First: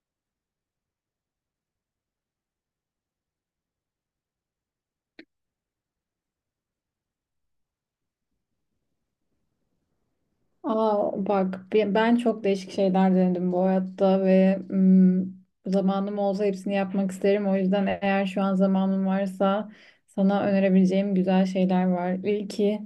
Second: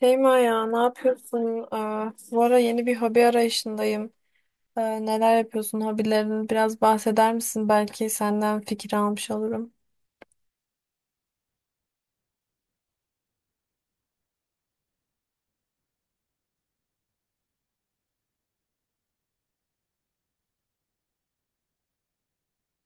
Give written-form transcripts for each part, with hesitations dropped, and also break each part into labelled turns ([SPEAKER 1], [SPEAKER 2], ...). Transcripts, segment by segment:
[SPEAKER 1] Şeyma ya ne yapıyorsun? Aa, bu ara yeni bir hobi arayışındayım. Neler yapıyorsun? Hobilerini biraz bahseder misin? Belki senden fikir almış olurum.
[SPEAKER 2] Aa, bak ben çok değişik şeyler denedim bu hayatta ve zamanım olsa hepsini yapmak isterim. O yüzden eğer şu an zamanım varsa sana önerebileceğim güzel şeyler var. İlki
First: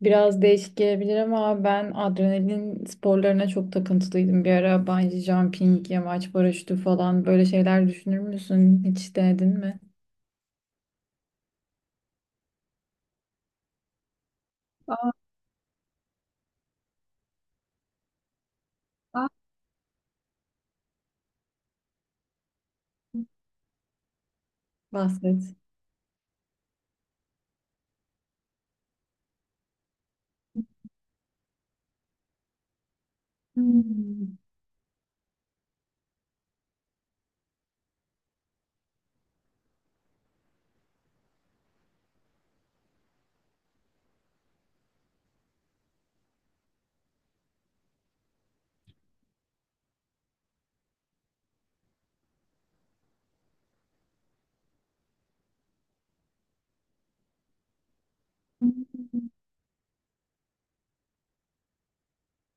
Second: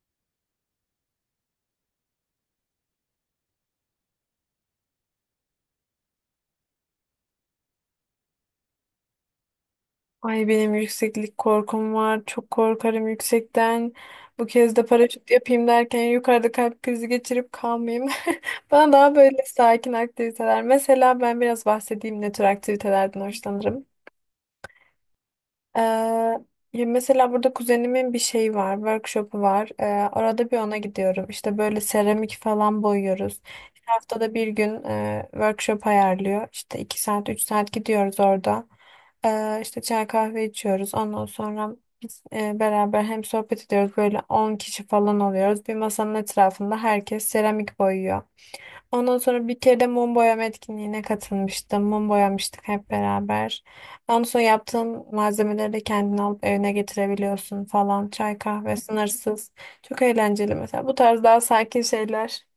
[SPEAKER 2] biraz değişik gelebilir ama ben adrenalin sporlarına çok takıntılıydım bir ara. Bungee jumping, yamaç paraşütü falan böyle şeyler düşünür müsün? Hiç denedin mi?
[SPEAKER 1] Ay benim yükseklik korkum var. Çok korkarım yüksekten. Bu kez de paraşüt yapayım derken yukarıda kalp krizi geçirip kalmayayım. Bana daha
[SPEAKER 2] Aa,
[SPEAKER 1] böyle sakin aktiviteler. Mesela ben biraz bahsedeyim ne tür aktivitelerden hoşlanırım.
[SPEAKER 2] bahset.
[SPEAKER 1] Ee, ya mesela burada kuzenimin bir şeyi var, workshop'u var. Orada bir ona gidiyorum. İşte böyle seramik falan boyuyoruz. İşte haftada
[SPEAKER 2] Hmm.
[SPEAKER 1] bir gün workshop ayarlıyor. İşte 2 saat, 3 saat gidiyoruz orada. İşte çay kahve içiyoruz. Ondan sonra biz beraber hem sohbet ediyoruz. Böyle 10 kişi falan oluyoruz. Bir masanın etrafında herkes seramik boyuyor. Ondan sonra bir kere de mum boyama etkinliğine katılmıştım. Mum boyamıştık hep beraber. Ondan sonra yaptığın malzemeleri de kendin alıp evine getirebiliyorsun falan. Çay kahve sınırsız. Çok eğlenceli mesela. Bu tarz daha sakin şeyler.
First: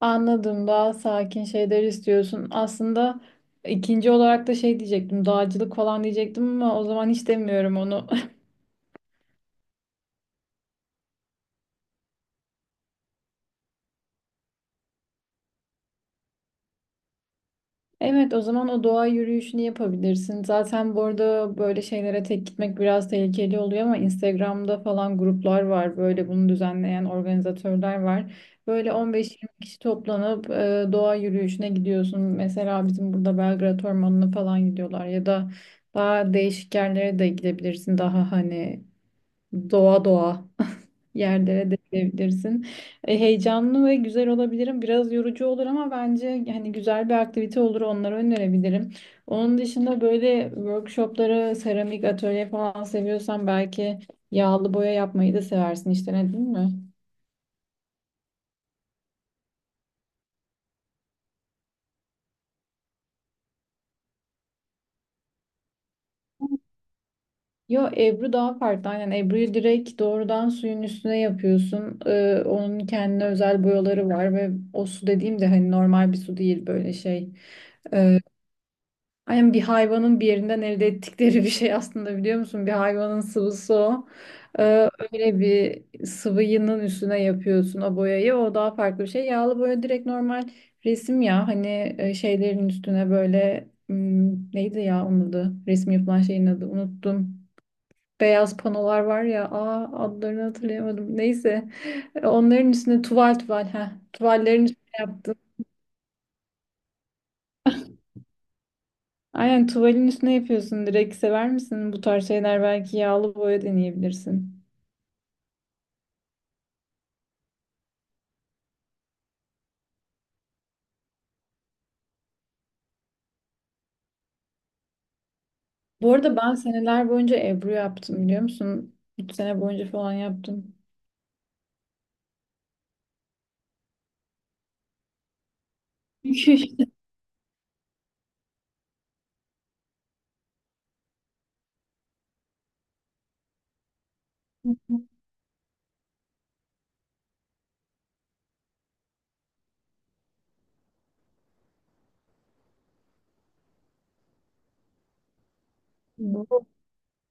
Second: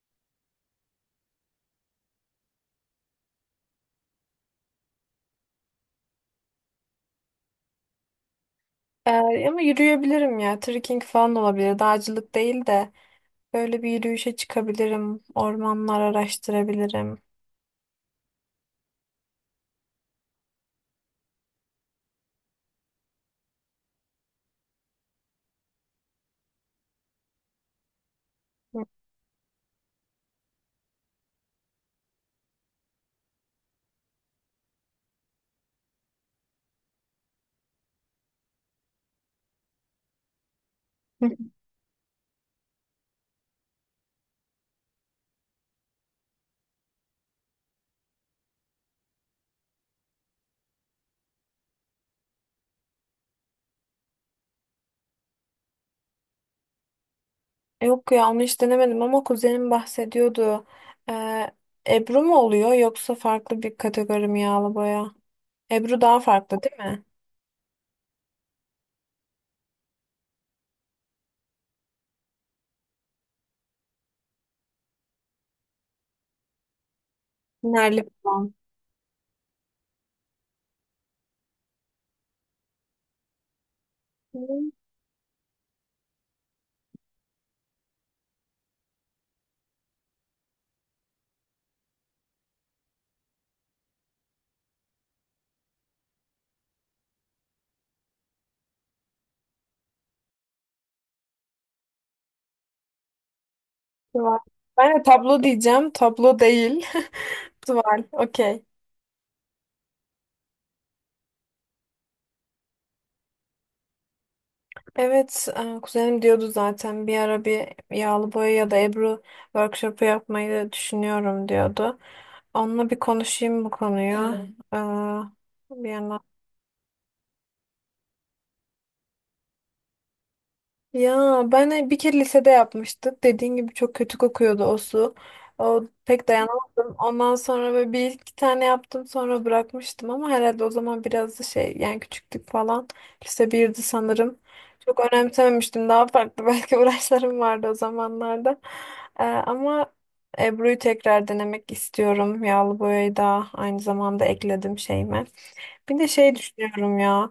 [SPEAKER 2] Anladım. Daha sakin şeyler istiyorsun. Aslında ikinci olarak da şey diyecektim. Dağcılık falan diyecektim ama o zaman hiç demiyorum onu.
[SPEAKER 1] Ee, ama yürüyebilirim ya. Trekking falan olabilir. Dağcılık değil de böyle bir yürüyüşe çıkabilirim. Ormanlar araştırabilirim.
[SPEAKER 2] Evet, o zaman o doğa yürüyüşünü yapabilirsin. Zaten bu arada böyle şeylere tek gitmek biraz tehlikeli oluyor ama Instagram'da falan gruplar var. Böyle bunu düzenleyen organizatörler var. Böyle 15-20 kişi toplanıp doğa yürüyüşüne gidiyorsun. Mesela bizim burada Belgrad Ormanı'na falan gidiyorlar ya da daha değişik yerlere de gidebilirsin. Daha hani doğa doğa yerlere dökülebilirsin. E, heyecanlı ve güzel olabilirim. Biraz yorucu olur ama bence hani güzel bir aktivite olur. Onları önerebilirim. Onun dışında böyle workshopları, seramik atölye falan seviyorsan belki yağlı boya yapmayı da seversin. İşte ne değil mi?
[SPEAKER 1] Yok ya onu hiç denemedim ama kuzenim bahsediyordu. Ee, Ebru mu oluyor yoksa farklı bir kategori mi yağlı boya? Ebru daha farklı değil mi?
[SPEAKER 2] Yo Ebru daha farklı. Aynen Ebru'yu direkt doğrudan suyun üstüne yapıyorsun. E, onun kendine özel boyaları var ve o su dediğim de hani normal bir su değil böyle şey.
[SPEAKER 1] Nerli falan.
[SPEAKER 2] Aynen bir hayvanın bir yerinden elde ettikleri bir şey aslında biliyor musun? Bir hayvanın sıvısı o.
[SPEAKER 1] Hı,
[SPEAKER 2] Öyle bir sıvının üstüne yapıyorsun o boyayı. O daha farklı bir şey. Yağlı boya direkt normal resim ya. Hani şeylerin üstüne böyle neydi ya onun adı? Resim yapılan şeyin adı unuttum. Beyaz panolar var ya. Aa, adlarını hatırlayamadım. Neyse. Onların üstüne tuval tuval. Heh,
[SPEAKER 1] tuval.
[SPEAKER 2] tuvallerin üstüne
[SPEAKER 1] Ben de
[SPEAKER 2] yaptığın
[SPEAKER 1] tablo diyeceğim. Tablo değil. Tuval. Okey.
[SPEAKER 2] aynen tuvalin üstüne yapıyorsun. Direkt sever misin? Bu tarz şeyler belki yağlı boya deneyebilirsin.
[SPEAKER 1] Evet, kuzenim diyordu zaten bir ara bir yağlı boya ya da Ebru workshopu yapmayı düşünüyorum diyordu. Onunla bir konuşayım bu konuyu. Hı. Bir
[SPEAKER 2] Bu
[SPEAKER 1] yandan
[SPEAKER 2] arada ben seneler boyunca ebru yaptım biliyor musun? 3 sene boyunca falan yaptım.
[SPEAKER 1] ya ben bir kere lisede yapmıştık. Dediğin gibi çok kötü kokuyordu o su. O pek dayanamadım. Ondan sonra böyle bir iki tane yaptım sonra bırakmıştım ama herhalde o zaman biraz da şey yani küçüktük falan. Lise birdi sanırım. Çok önemsememiştim. Daha farklı belki uğraşlarım vardı o zamanlarda. Ama Ebru'yu tekrar denemek istiyorum. Yağlı boyayı da aynı zamanda ekledim şeyime. Bir de şey
[SPEAKER 2] Bu
[SPEAKER 1] düşünüyorum ya.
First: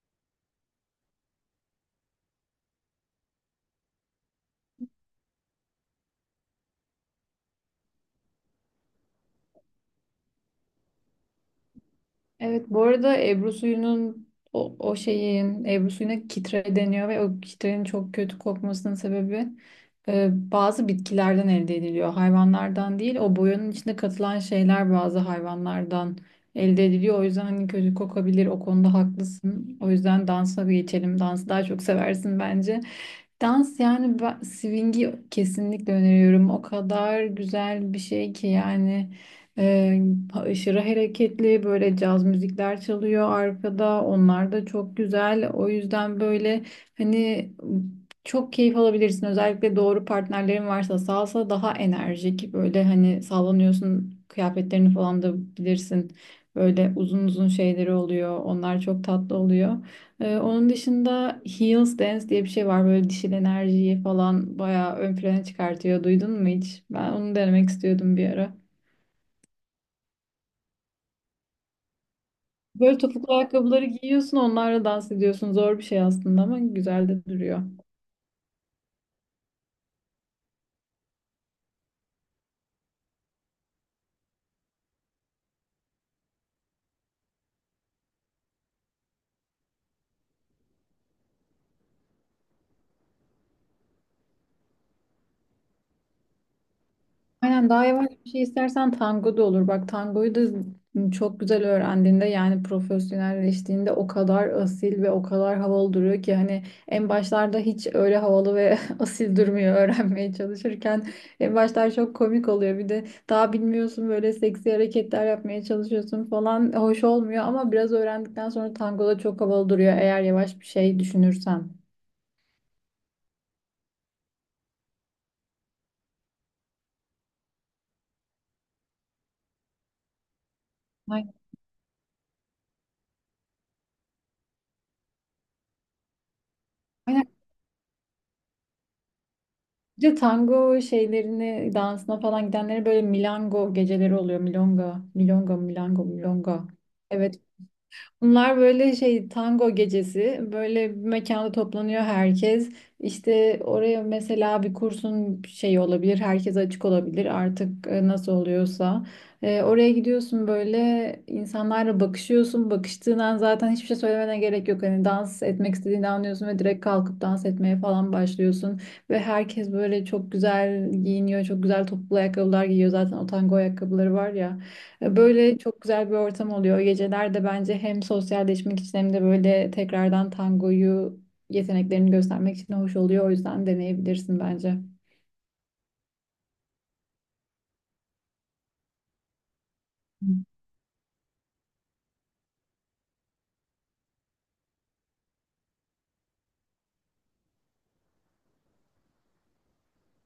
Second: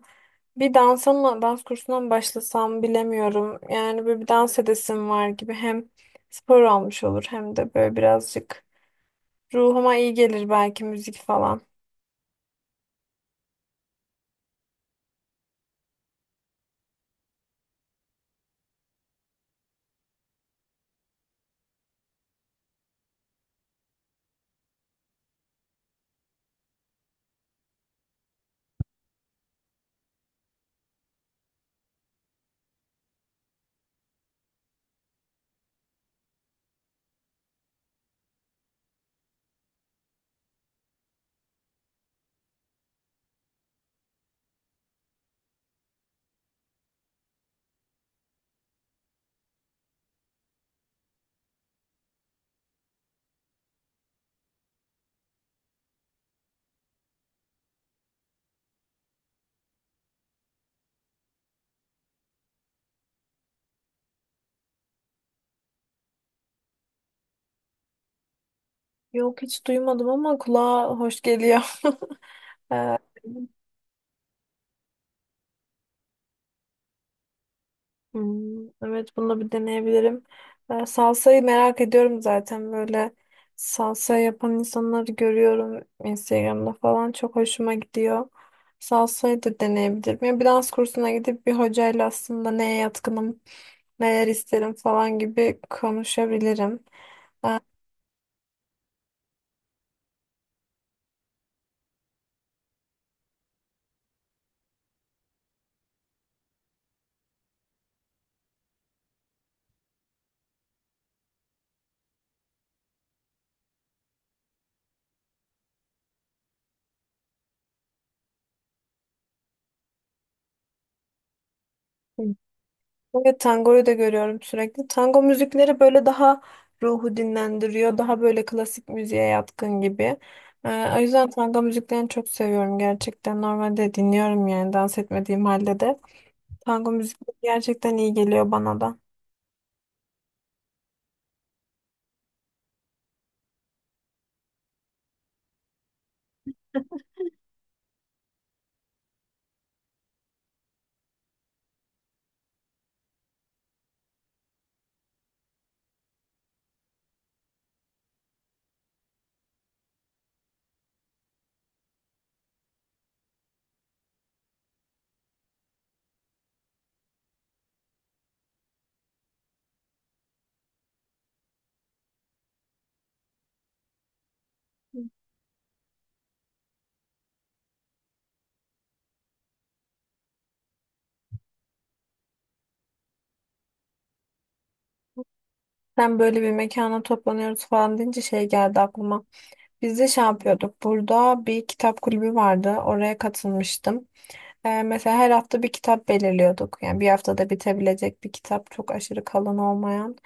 [SPEAKER 1] Bir dansa mı, dans kursuna mı başlasam bilemiyorum. Yani böyle bir dans edesim var gibi. Hem spor olmuş olur hem de böyle birazcık ruhuma iyi gelir belki müzik falan.
[SPEAKER 2] Evet, bu arada Ebru suyunun o şeyin Ebru suyuna kitre deniyor ve o kitrenin çok kötü kokmasının sebebi bazı bitkilerden elde ediliyor. Hayvanlardan değil, o boyanın içinde katılan şeyler bazı hayvanlardan elde ediliyor. O yüzden hani kötü kokabilir, o konuda haklısın. O yüzden dansa bir geçelim. Dansı daha çok seversin bence. Dans yani ben, swing'i kesinlikle öneriyorum. O kadar güzel bir şey ki yani. Ee, aşırı hareketli böyle caz müzikler çalıyor arkada. Onlar da çok güzel. O yüzden böyle hani çok keyif alabilirsin. Özellikle doğru partnerlerin varsa salsa daha enerjik. Böyle hani sallanıyorsun, kıyafetlerini falan da bilirsin. Böyle uzun uzun şeyleri oluyor. Onlar çok tatlı oluyor. Onun dışında Heels Dance diye bir şey var. Böyle dişil enerjiyi falan bayağı ön plana çıkartıyor. Duydun mu hiç? Ben onu denemek istiyordum bir ara.
[SPEAKER 1] Yok hiç duymadım ama kulağa hoş geliyor.
[SPEAKER 2] Böyle
[SPEAKER 1] Ee,
[SPEAKER 2] topuklu ayakkabıları giyiyorsun, onlarla dans ediyorsun. Zor bir şey aslında ama güzel de duruyor.
[SPEAKER 1] Hmm, evet bunu bir deneyebilirim. Salsayı merak ediyorum zaten böyle salsa yapan insanları görüyorum Instagram'da falan çok hoşuma gidiyor. Salsayı da deneyebilirim. Yani bir dans kursuna gidip bir hocayla aslında neye yatkınım, neler isterim falan gibi konuşabilirim.
[SPEAKER 2] Aynen, daha yavaş bir şey istersen tango da olur. Bak tangoyu da çok güzel öğrendiğinde yani profesyonelleştiğinde o kadar asil ve o kadar havalı duruyor ki hani en başlarda hiç öyle havalı ve asil durmuyor öğrenmeye çalışırken. En başlar çok komik oluyor. Bir de daha bilmiyorsun, böyle seksi hareketler yapmaya çalışıyorsun falan, hoş olmuyor ama biraz öğrendikten sonra tango da çok havalı duruyor eğer yavaş bir şey düşünürsen.
[SPEAKER 1] Evet tangoyu da görüyorum sürekli. Tango müzikleri böyle daha ruhu dinlendiriyor. Daha böyle klasik müziğe yatkın gibi. O yüzden
[SPEAKER 2] Aynen.
[SPEAKER 1] tango müziklerini çok seviyorum gerçekten. Normalde dinliyorum yani dans etmediğim halde de. Tango müzik
[SPEAKER 2] Aynen.
[SPEAKER 1] gerçekten iyi geliyor bana da.
[SPEAKER 2] Bir de tango şeylerini dansına falan gidenlere böyle milango geceleri oluyor. Milonga, milonga, milango, milonga. Evet, bunlar böyle şey tango gecesi. Böyle bir mekanda toplanıyor herkes. İşte oraya mesela bir kursun şeyi olabilir. Herkes açık olabilir artık nasıl oluyorsa. E, oraya gidiyorsun böyle insanlarla bakışıyorsun. Bakıştığın an zaten hiçbir şey söylemene gerek yok. Hani dans etmek istediğini anlıyorsun ve direkt kalkıp dans etmeye falan başlıyorsun. Ve herkes böyle çok güzel giyiniyor. Çok güzel topuklu ayakkabılar giyiyor. Zaten o tango ayakkabıları var ya.
[SPEAKER 1] Hı.
[SPEAKER 2] Böyle çok güzel bir ortam oluyor. Geceler de bence hem sosyalleşmek için hem de böyle tekrardan tangoyu yeteneklerini göstermek için hoş oluyor. O yüzden deneyebilirsin bence.
[SPEAKER 1] Sen böyle bir mekana toplanıyoruz falan deyince şey geldi aklıma. Biz de şey yapıyorduk. Burada bir kitap kulübü vardı. Oraya katılmıştım. Mesela her hafta bir kitap belirliyorduk. Yani bir haftada bitebilecek bir kitap, çok aşırı kalın olmayan.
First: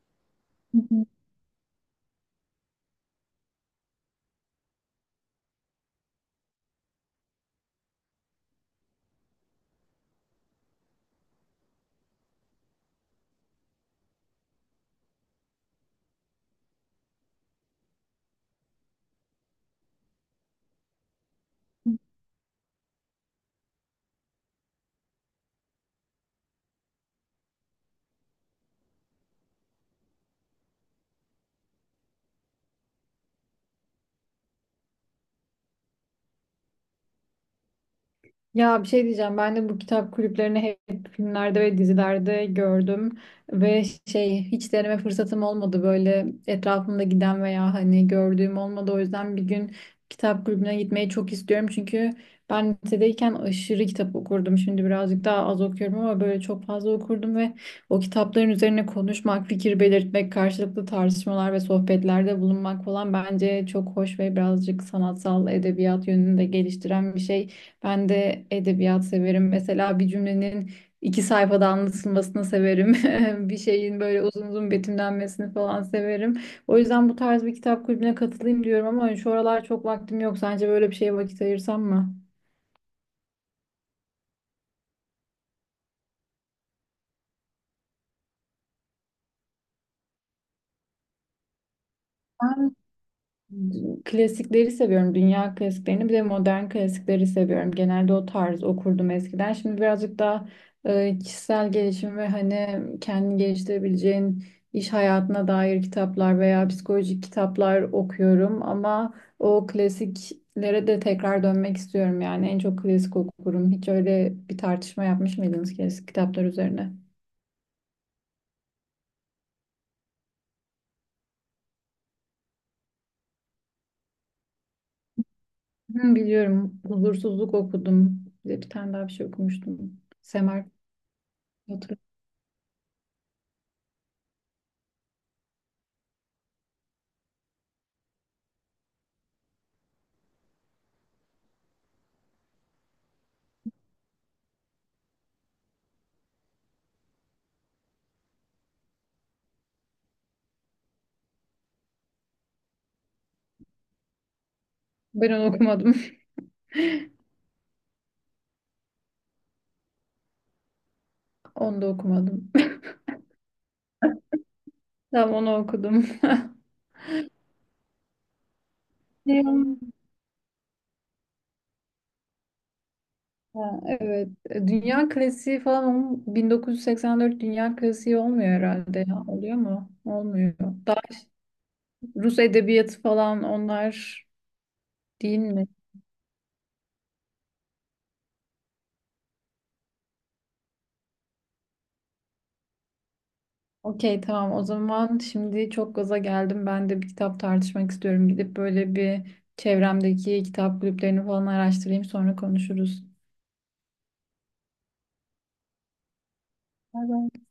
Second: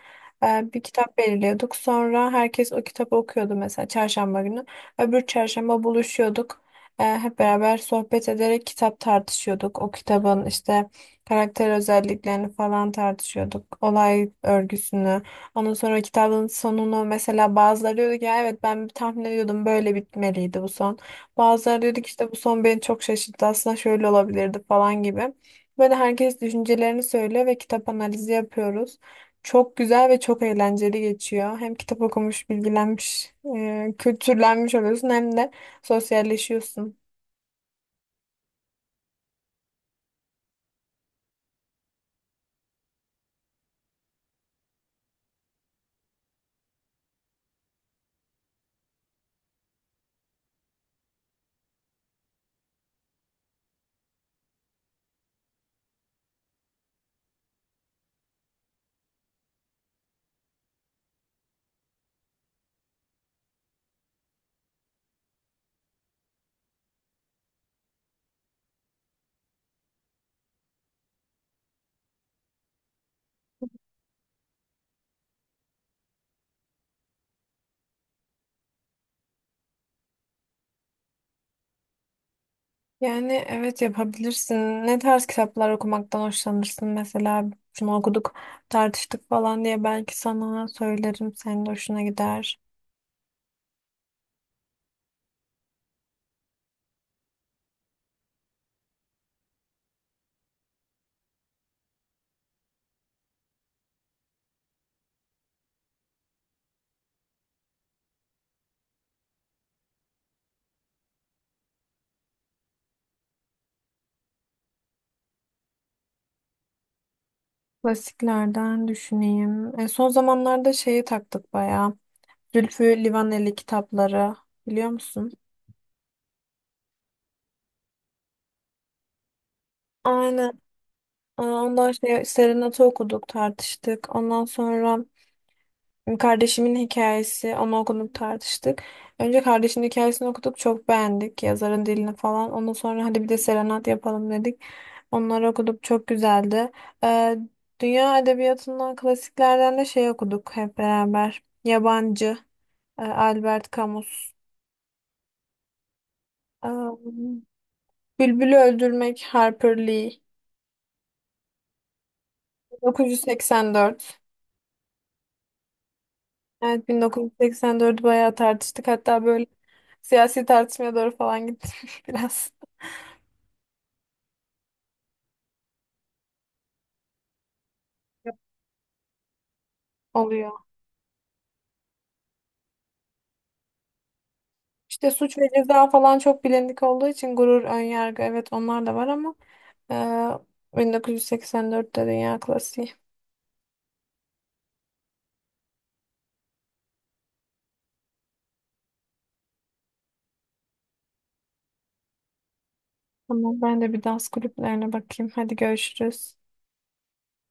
[SPEAKER 1] Bir
[SPEAKER 2] Hı,
[SPEAKER 1] kitap belirliyorduk. Sonra herkes o kitabı okuyordu mesela çarşamba günü. Öbür çarşamba buluşuyorduk. Hep beraber sohbet ederek kitap tartışıyorduk. O kitabın işte karakter özelliklerini falan tartışıyorduk. Olay örgüsünü. Ondan sonra kitabın sonunu mesela bazıları diyordu ki "Ya evet ben tahmin ediyordum böyle bitmeliydi bu son." Bazıları dedik işte bu son beni çok şaşırttı aslında şöyle olabilirdi falan gibi. Böyle herkes düşüncelerini söylüyor ve kitap analizi yapıyoruz. Çok güzel ve çok eğlenceli geçiyor. Hem kitap okumuş, bilgilenmiş, kültürlenmiş oluyorsun hem de sosyalleşiyorsun.
[SPEAKER 2] ya bir şey diyeceğim. Ben de bu kitap kulüplerini hep filmlerde ve dizilerde gördüm ve şey hiç deneme fırsatım olmadı. Böyle etrafımda giden veya hani gördüğüm olmadı. O yüzden bir gün kitap kulübüne gitmeyi çok istiyorum. Çünkü ben lisedeyken aşırı kitap okurdum. Şimdi birazcık daha az okuyorum ama böyle çok fazla okurdum ve o kitapların üzerine konuşmak, fikir belirtmek, karşılıklı tartışmalar ve sohbetlerde bulunmak falan bence çok hoş ve birazcık sanatsal edebiyat yönünü de geliştiren bir şey. Ben de edebiyat severim. Mesela bir cümlenin 2 sayfada anlatılmasını severim. Bir şeyin böyle uzun uzun betimlenmesini falan severim. O yüzden bu tarz bir kitap kulübüne katılayım diyorum ama şu aralar çok vaktim yok. Sence böyle bir şeye vakit ayırsam mı?
[SPEAKER 1] Yani evet yapabilirsin. Ne tarz kitaplar okumaktan hoşlanırsın? Mesela şunu okuduk, tartıştık falan diye belki sana söylerim. Senin de hoşuna gider.
[SPEAKER 2] Klasikleri seviyorum. Dünya klasiklerini bir de modern klasikleri seviyorum. Genelde o tarz okurdum eskiden. Şimdi birazcık daha kişisel gelişim ve hani kendini geliştirebileceğin iş hayatına dair kitaplar veya psikolojik kitaplar okuyorum. Ama o klasiklere de tekrar dönmek istiyorum. Yani en çok klasik okurum. Hiç öyle bir tartışma yapmış mıydınız klasik kitaplar üzerine?
[SPEAKER 1] Klasiklerden düşüneyim. Son zamanlarda şeyi taktık bayağı. Zülfü Livaneli kitapları biliyor musun?
[SPEAKER 2] Hı, biliyorum. Huzursuzluk okudum. Bir de bir tane daha bir şey okumuştum.
[SPEAKER 1] Aynen.
[SPEAKER 2] Semer.
[SPEAKER 1] Aa, ondan şey Serenat'ı okuduk, tartıştık. Ondan sonra kardeşimin hikayesi, onu okuduk, tartıştık. Önce kardeşimin hikayesini okuduk, çok beğendik yazarın dilini falan. Ondan sonra hadi bir de Serenat yapalım dedik. Onları okuduk, çok güzeldi. Ee, dünya edebiyatından, klasiklerden de şey okuduk hep beraber. Yabancı, Albert Camus.
[SPEAKER 2] Ben onu okumadım.
[SPEAKER 1] Ee, Bülbül'ü Öldürmek, Harper Lee.
[SPEAKER 2] Onu da okumadım.
[SPEAKER 1] 1984.
[SPEAKER 2] Tamam, onu okudum.
[SPEAKER 1] Evet 1984'ü bayağı tartıştık. Hatta
[SPEAKER 2] Ne
[SPEAKER 1] böyle
[SPEAKER 2] o?
[SPEAKER 1] siyasi tartışmaya doğru falan gittim biraz.
[SPEAKER 2] Ha, evet. E, dünya klasiği falan 1984 dünya klasiği olmuyor herhalde ya. Oluyor mu? Olmuyor.
[SPEAKER 1] Oluyor.
[SPEAKER 2] Daha Rus edebiyatı falan onlar,
[SPEAKER 1] İşte suç
[SPEAKER 2] değil
[SPEAKER 1] ve
[SPEAKER 2] mi?
[SPEAKER 1] ceza falan çok bilindik olduğu için gurur, önyargı evet onlar da var ama 1984'te dünya klasiği.
[SPEAKER 2] Okey, tamam, o zaman şimdi çok gaza geldim. Ben de bir kitap tartışmak istiyorum. Gidip böyle bir çevremdeki kitap kulüplerini falan araştırayım, sonra konuşuruz.
[SPEAKER 1] Tamam ben de bir dans kulüplerine bakayım. Hadi görüşürüz.
[SPEAKER 2] Bay bay.